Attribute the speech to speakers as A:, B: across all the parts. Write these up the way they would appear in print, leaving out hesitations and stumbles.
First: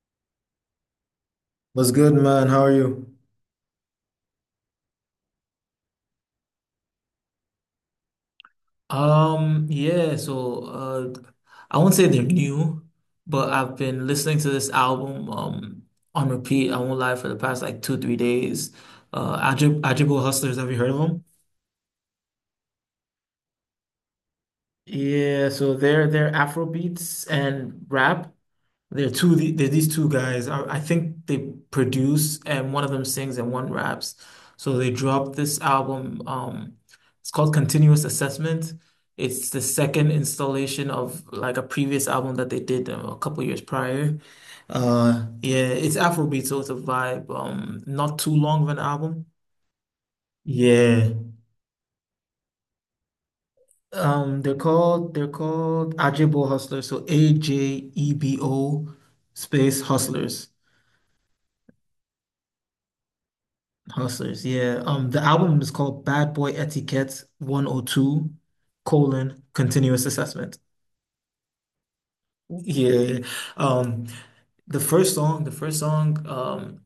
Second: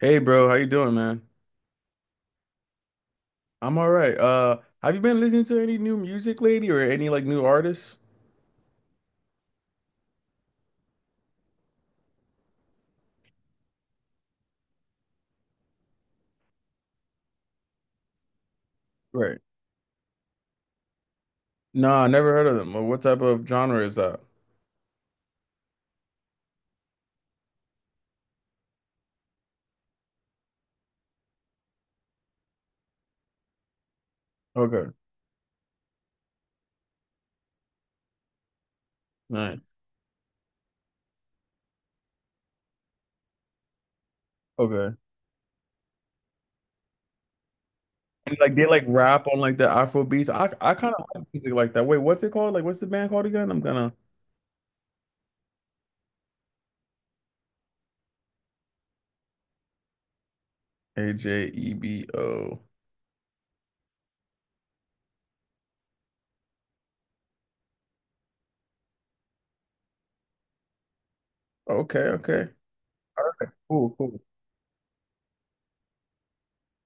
A: Hey bro, how you doing, man?
B: What's good, man? How are you?
A: I'm all right. Have you been listening to any new music lately or any like new artists?
B: Yeah, so I won't say they're new, but I've been listening to this album on repeat, I won't lie, for the past like two, 3 days.
A: Right.
B: Ajibbo Hustlers, have you heard of them?
A: Nah, I never heard of them. Well, what type of genre is that?
B: Yeah, so they're Afro beats and rap. There are these two guys. I think they produce and one of them sings and one raps. So
A: Okay.
B: they dropped this album. It's called Continuous Assessment. It's the
A: Nice.
B: second installation of like a previous album that they did a couple years prior.
A: Okay.
B: Yeah, it's Afrobeat, so it's a vibe. Not too
A: And like
B: long
A: they
B: of an
A: like
B: album.
A: rap on like the Afro beats. I kind of
B: Yeah.
A: like music like that. Wait, what's it called? Like what's the band called again? I'm gonna...
B: They're called Ajebo Hustlers, so Ajebo space Hustlers.
A: Ajebo.
B: Hustlers, yeah. The album is called Bad Boy Etiquette 102 colon continuous assessment.
A: Okay, okay.
B: Yeah. Yeah, yeah.
A: Cool,
B: Um,
A: cool.
B: the first song,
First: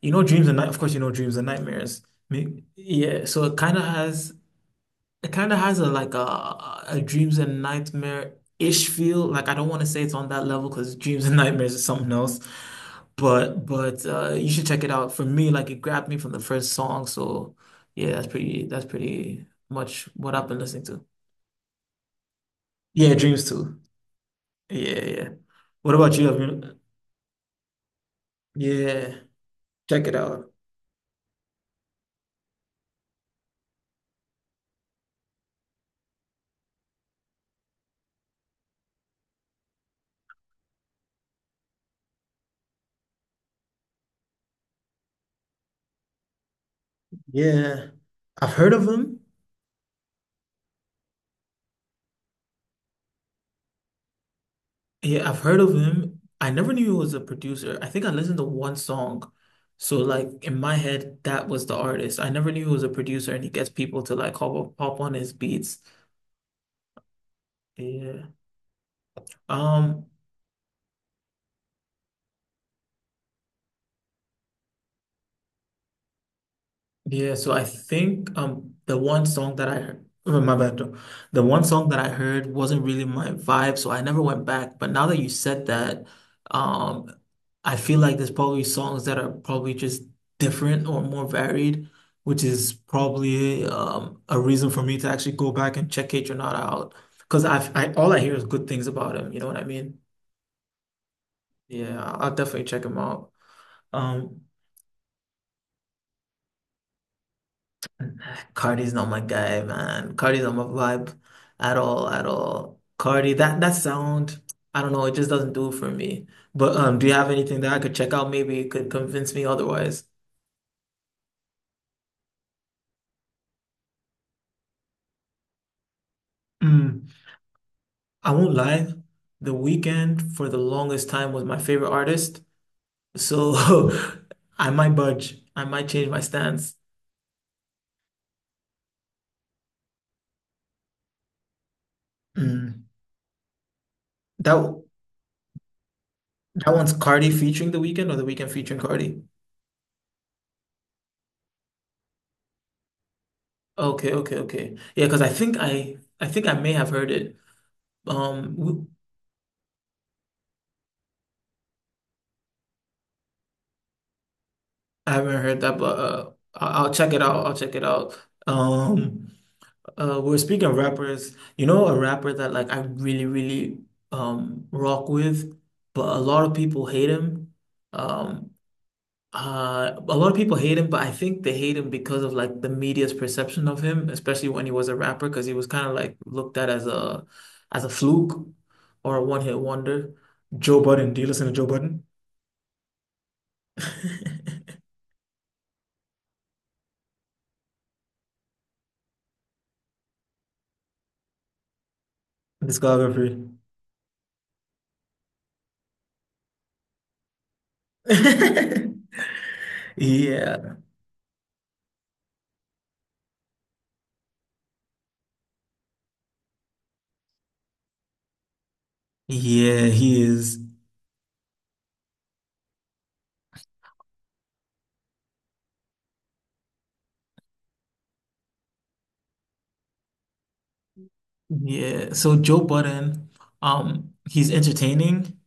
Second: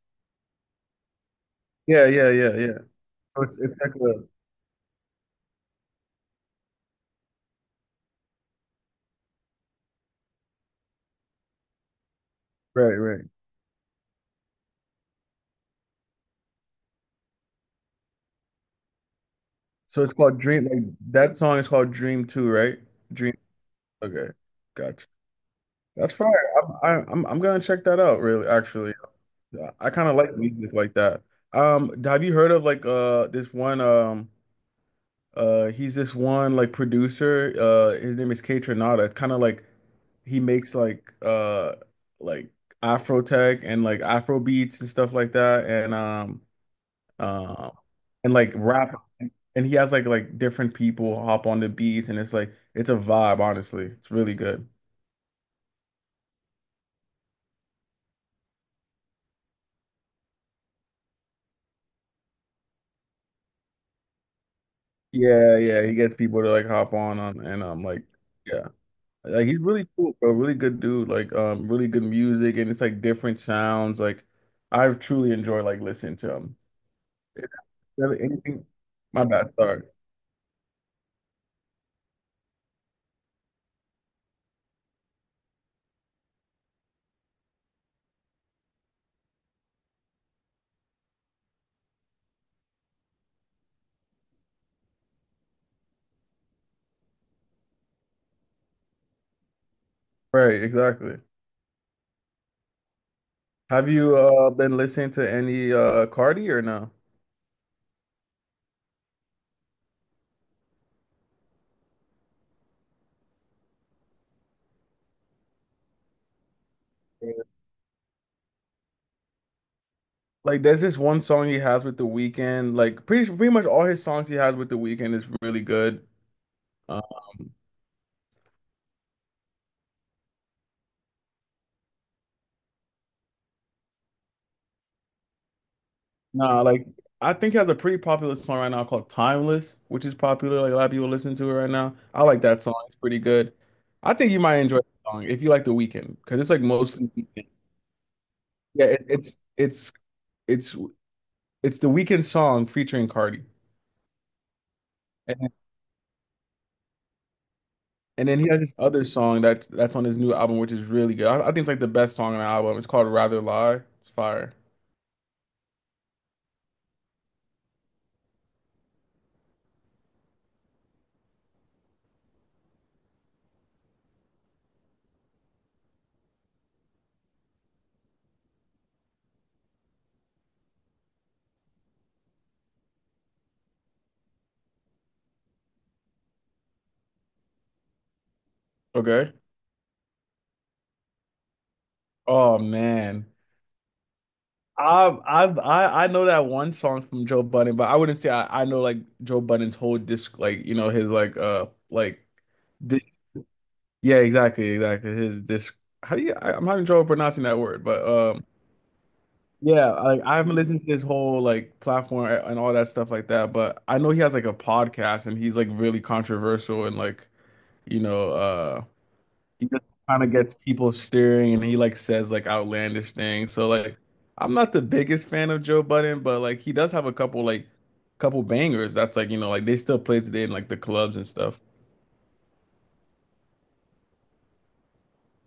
B: you know Dreams and Night, of course you know Dreams and Nightmares.
A: Yeah, yeah, yeah, yeah.
B: Yeah,
A: So
B: so
A: it's like a...
B: it kind of has a like a dreams and nightmare-ish feel. Like I don't want to say it's on that level because dreams and nightmares is something else.
A: right, right.
B: But you should check it out. For me, like it grabbed me from the first song. So yeah, that's pretty
A: So
B: much
A: it's
B: what
A: called
B: I've been
A: Dream,
B: listening
A: like
B: to.
A: that song is called Dream 2, right?
B: Yeah,
A: Dream.
B: dreams too.
A: Okay.
B: Yeah,
A: Gotcha.
B: yeah. What
A: That's
B: about you?
A: fire.
B: Have
A: I'm,
B: you-
A: I- I'm gonna check that out. Really, actually,
B: Yeah,
A: yeah, I
B: check
A: kind
B: it
A: of like
B: out.
A: music like that. Have you heard of like this one he's this one like producer, his name is K Tronada. It's kind of like he makes like Afro tech and like Afro beats and stuff like that, um
B: Yeah,
A: and like
B: I've heard of
A: rap,
B: him.
A: and he has like different people hop on the beats, and it's like it's a vibe. Honestly, it's really good.
B: Yeah, I've heard of him. I never knew he was a producer. I think I listened to one song. So like in my head, that was the artist. I never knew he was a producer and he gets people to like hop on his
A: Yeah,
B: beats.
A: yeah, he gets people to like hop on and like
B: Yeah.
A: yeah. Like he's really
B: Um,
A: cool, bro. Really good dude. Like really good music, and it's like different sounds. Like I've truly enjoyed like listening to him.
B: Yeah,
A: Is
B: so I
A: there
B: think
A: anything —
B: the one
A: my bad,
B: song that I
A: sorry.
B: heard, oh, my bad, though. The one song that I heard wasn't really my vibe, so I never went back. But now that you said that, um, I feel like there's probably songs that are probably just different or more varied, which is probably a reason for me to actually go back and check not out because I've I all I hear is good things about him. You know what I mean?
A: Right, exactly.
B: Yeah, I'll definitely check him out.
A: Have you
B: Um.
A: been listening to any Cardi or no?
B: Cardi's not my guy, man. Cardi's not my vibe at all, at all. Cardi, that that sound, I don't know, it just doesn't do it for me. But do you have
A: Yeah.
B: anything that I could check out? Maybe it could convince me otherwise.
A: Like there's this one song he has with The Weeknd. Like pretty much all his songs he has with The Weeknd is really good. Um
B: Mm, I won't lie. The Weeknd for the longest time was my favorite artist, so I might budge. I might change my
A: Nah,
B: stance.
A: like I think he has a pretty popular song right now called Timeless, which is popular. Like a lot of people listen to it right now. I like that song.
B: Mm.
A: It's pretty good. I think you might
B: That
A: enjoy the song if you like The Weeknd, because it's like
B: that one's
A: mostly...
B: Cardi featuring The Weeknd or The Weeknd featuring
A: yeah, it,
B: Cardi?
A: it's it's The Weeknd song featuring Cardi.
B: Okay, okay, okay. Yeah, because I
A: And
B: think I may have heard it.
A: and then he
B: Um,
A: has this
B: w-
A: other song that's on his new album, which is really good. I think it's like the best song on the album. It's called Rather Lie. It's fire.
B: I haven't heard that, but I'll check it out. I'll check it out. Um, we're speaking of rappers. You know, a rapper that like I really, really rock with, but a lot of people hate him. Um, a lot of people hate him, but I think they hate him because of like the media's perception of him, especially when he was a rapper, because he was kind of like looked at as a fluke or a
A: Okay.
B: one hit wonder. Joe Budden. Do you listen to Joe Budden?
A: Oh man. I know that one song from Joe Budden, but I wouldn't say I know like Joe Budden's whole disc, like you know his like di...
B: Discography.
A: yeah, exactly, exactly, his disc. How do you... I'm having trouble pronouncing that word, but yeah, like I haven't
B: Yeah,
A: listened to his whole like platform and all that stuff like that, but I know he has like a podcast, and he's like really controversial, and like you know, he just
B: yeah, he
A: kind of gets
B: is.
A: people staring, and he like says like outlandish things. So like I'm not the biggest fan of Joe Budden, but like he does have a couple like couple bangers. That's like, you know, like they still play today in like the clubs and stuff.
B: Yeah. So Joe Budden, he's entertaining,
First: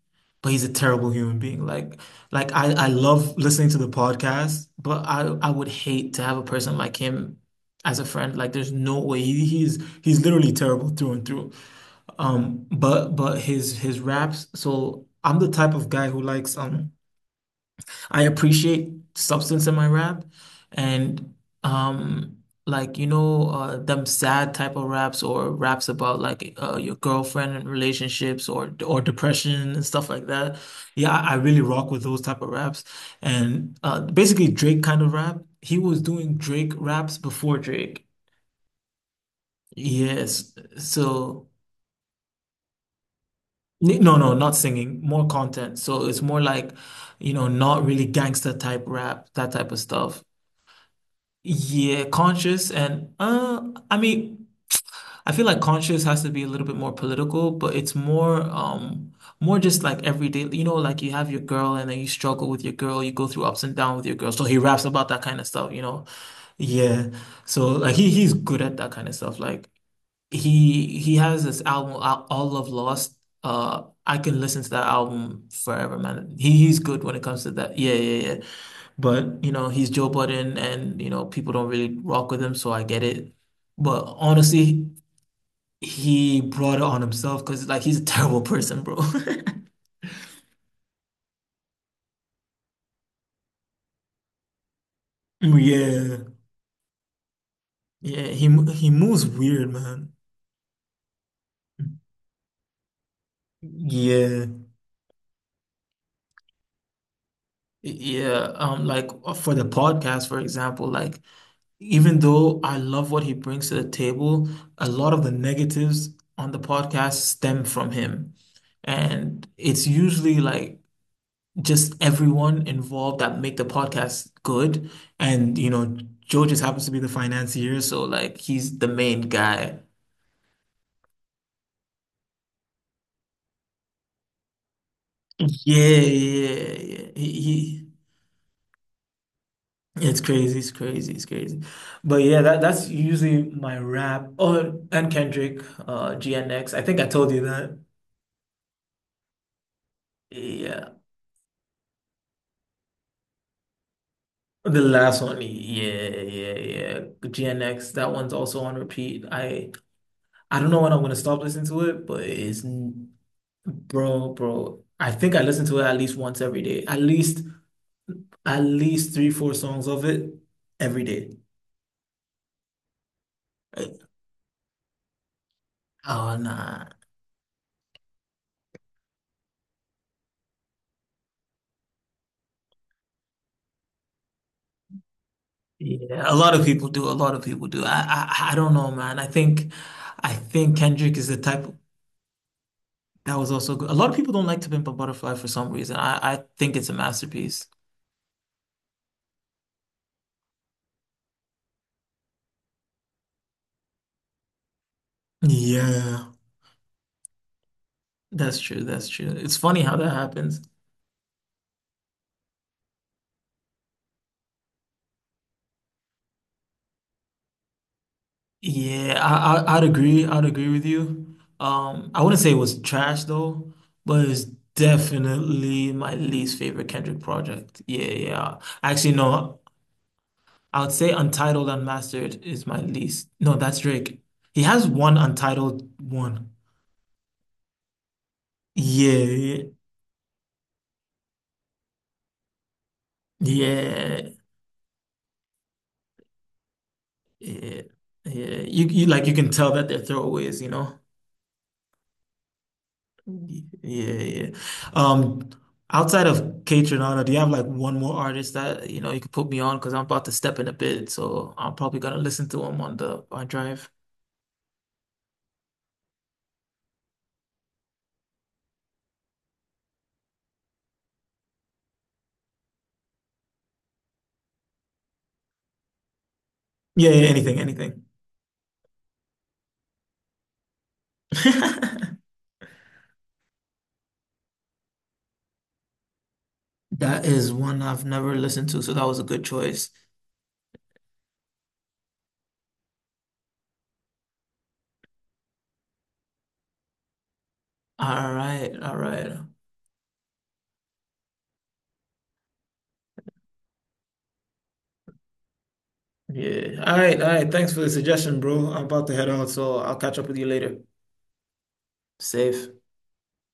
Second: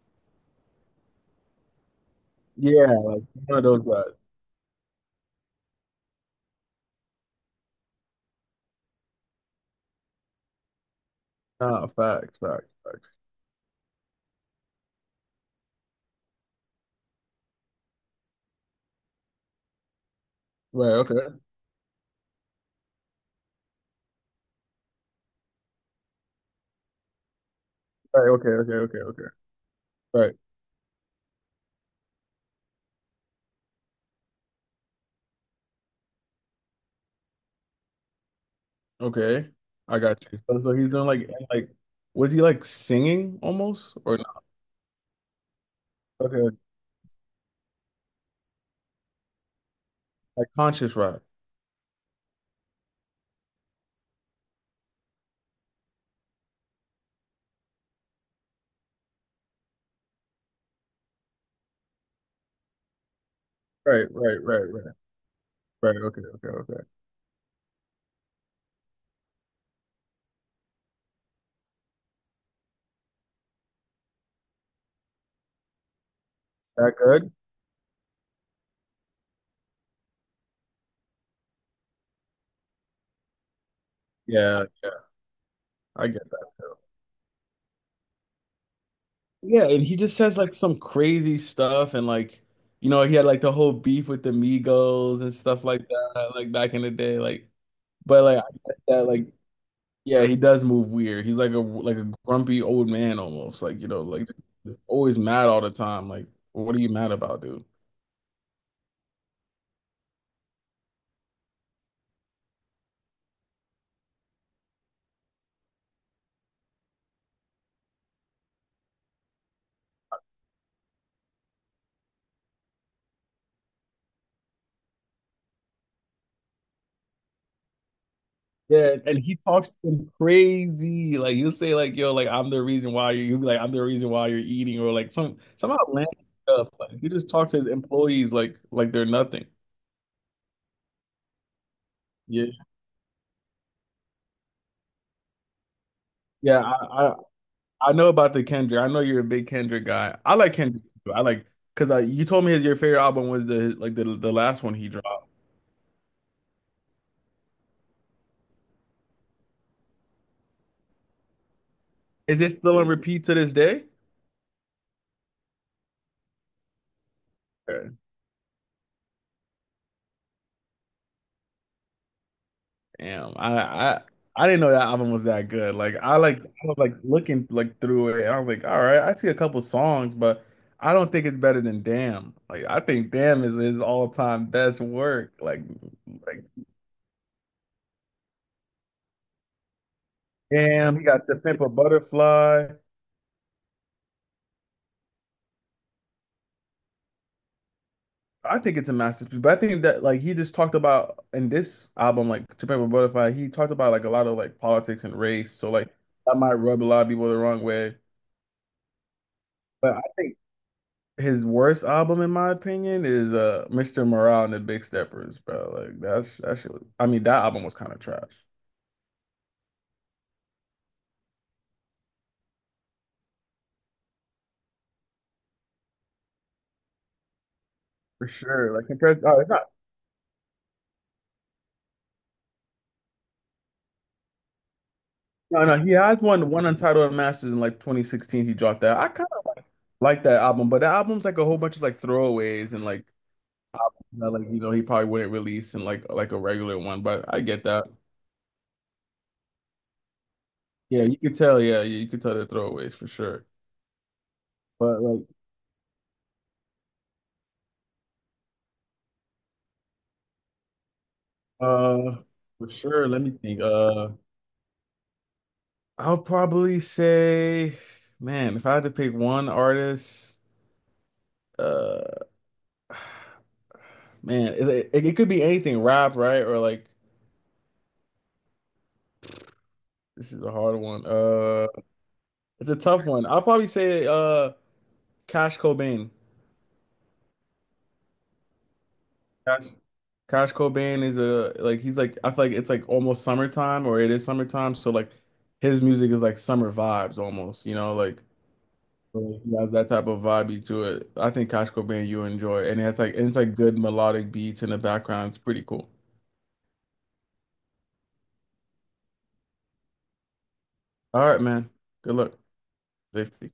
B: but he's a terrible human being. Like, I
A: Yeah, one
B: love
A: of
B: listening to
A: those
B: the
A: guys.
B: podcast, but I would hate to have a person like him as a friend. Like, there's no way he's literally terrible through and through.
A: Ah, facts,
B: Um,
A: facts,
B: but
A: facts.
B: but his raps. So I'm the type of guy who likes I appreciate substance in my rap
A: Right,
B: and
A: okay.
B: um like them sad type of raps or raps about like your girlfriend and
A: Right,
B: relationships
A: okay,
B: or
A: okay, okay, okay.
B: depression and stuff like
A: Right.
B: that. Yeah, I really rock with those type of raps. And basically Drake kind of rap. He was doing Drake raps before Drake.
A: Okay. I got you.
B: Yes.
A: So he's doing like, and,
B: So
A: like was he like singing almost
B: no,
A: or
B: no,
A: not?
B: not singing, more content. So it's more
A: Okay.
B: like, not really gangster type rap, that type of stuff.
A: Like conscious rock.
B: Yeah, conscious and I mean I feel like conscious has to be a little bit more political, but it's more just like everyday, you know, like you have your girl and then you struggle with your girl, you go through ups and downs with
A: Right,
B: your girl.
A: right,
B: So he
A: right,
B: raps
A: right.
B: about that kind of stuff, you
A: Right,
B: know.
A: okay, okay, okay.
B: Yeah. So like he's good at that kind of stuff. Like he has this album All Love Lost. I can listen to that album forever, man. He's
A: That
B: good when it
A: good?
B: comes to that. Yeah, yeah, yeah. But, you know, he's Joe Budden and, you know, people don't really rock with him, so I get it. But
A: Yeah,
B: honestly,
A: yeah. I get
B: he
A: that
B: brought
A: too.
B: it on himself because, like, he's a terrible person, bro.
A: Yeah, and he just says like some crazy stuff, and like you know, he had like the whole beef with the Migos and stuff like
B: Yeah.
A: that, like back in the day. Like, but
B: Yeah,
A: like I get
B: he
A: that,
B: moves
A: like
B: weird, man.
A: yeah, he does move weird. He's like a grumpy old man almost. Like, you know, like
B: Yeah.
A: always mad all the time. Like, what are you mad about, dude?
B: Yeah, like for the podcast, for example, like even though I love what he brings to the table, a lot of the negatives on the podcast stem from him. And it's usually like just everyone involved that make the podcast good. And you know, Joe just happens to be the financier, so like he's the
A: Yeah, and
B: main
A: he talks
B: guy.
A: some crazy. Like he'll say like, yo, like I'm the reason why you'll be like, I'm the reason why you're eating, or like some
B: Yeah,
A: outlandish stuff.
B: yeah, yeah.
A: Like he
B: Yeah.
A: just
B: He,
A: talks to his
B: he,
A: employees like they're nothing.
B: it's crazy, it's crazy, it's crazy. But yeah,
A: Yeah,
B: that's usually my rap. Oh, and Kendrick,
A: yeah,
B: GNX. I think I
A: I, I
B: told you that.
A: I know about the Kendrick. I know you're a big Kendrick guy. I like Kendrick
B: Yeah.
A: too. I like because I you told me his your favorite album was the like the last one
B: The
A: he dropped.
B: last one, yeah, yeah, yeah. GNX, that one's also on repeat. I don't know when I'm gonna stop listening to it, but
A: Is it
B: it's.
A: still on repeat to this day?
B: Bro, bro. I think I listen to it at least once every day. At least
A: Okay.
B: three, four songs of it every day.
A: Damn,
B: Uh,
A: I didn't know that album was that good.
B: Oh
A: Like I was
B: nah.
A: like looking like through it, and I was like, all right, I see a couple songs, but I don't think it's better than Damn. Like I think Damn is his all time best work. Like
B: Yeah, a
A: like
B: lot of people do. A lot of people do. I don't know, man. I think
A: Damn, he
B: Kendrick
A: got
B: is the
A: to Pimp
B: type
A: a Butterfly.
B: that was also good. A lot of people don't like To Pimp a Butterfly for some reason. I think it's a masterpiece.
A: I think it's a masterpiece, but I think that like he just talked about in this album, like To Pimp a Butterfly, he talked about like a lot of like politics and race. So like
B: Yeah,
A: that might rub a lot of people the wrong way.
B: that's true. That's true. It's funny how
A: But I
B: that
A: think
B: happens.
A: his worst album, in my opinion, is Mr. Morale and the Big Steppers, bro. Like that's that shit. I mean, that album was kind of trash
B: Yeah, I'd agree. I'd agree with you. I wouldn't say it was trash though, but it's definitely my least favorite Kendrick project. Yeah,
A: for
B: yeah.
A: sure. Like
B: Actually,
A: compared, oh, it's
B: no,
A: not.
B: I would say Untitled Unmastered is my least. No, that's Drake. He has one
A: No, no,
B: Untitled
A: he has
B: one.
A: one Untitled Masters in like 2016. He dropped that. I kind of
B: Yeah,
A: like that album, but the album's like a whole bunch of like throwaways, and like...
B: yeah,
A: not like you know he probably wouldn't release in like a regular one, but I get
B: yeah,
A: that.
B: yeah. You like you can tell that they're throwaways, you know?
A: Yeah, you could tell. Yeah, you could tell the throwaways for sure.
B: Yeah, yeah.
A: But like,
B: Um, Outside of Kate Renata, do you have like one more artist that you know you could put me on? Because I'm about to step in a bit, so I'm probably gonna
A: uh,
B: listen to
A: for
B: him on
A: sure. Let
B: the
A: me
B: on
A: think.
B: drive.
A: I'll probably say, man, if I had to pick one artist, uh, man, it could be anything, rap, right? Or like,
B: Yeah, yeah, anything, anything.
A: this is a hard one. It's a tough one. I'll probably say, Cash Cobain.
B: That is one I've never listened to, so that was a good choice.
A: Cash Cobain is a like he's like I feel like it's like almost summertime, or it is summertime, so like his music is like summer vibes almost, you know, like
B: All right, all right.
A: so he has that type of vibe to it. I think Cash Cobain you enjoy, and it's like good melodic beats in the background. It's pretty cool.
B: Yeah. All right, all right. Thanks for the suggestion, bro. I'm about to head out, so I'll catch up with you later.
A: All right, man. Good luck.
B: Safe.
A: Safety.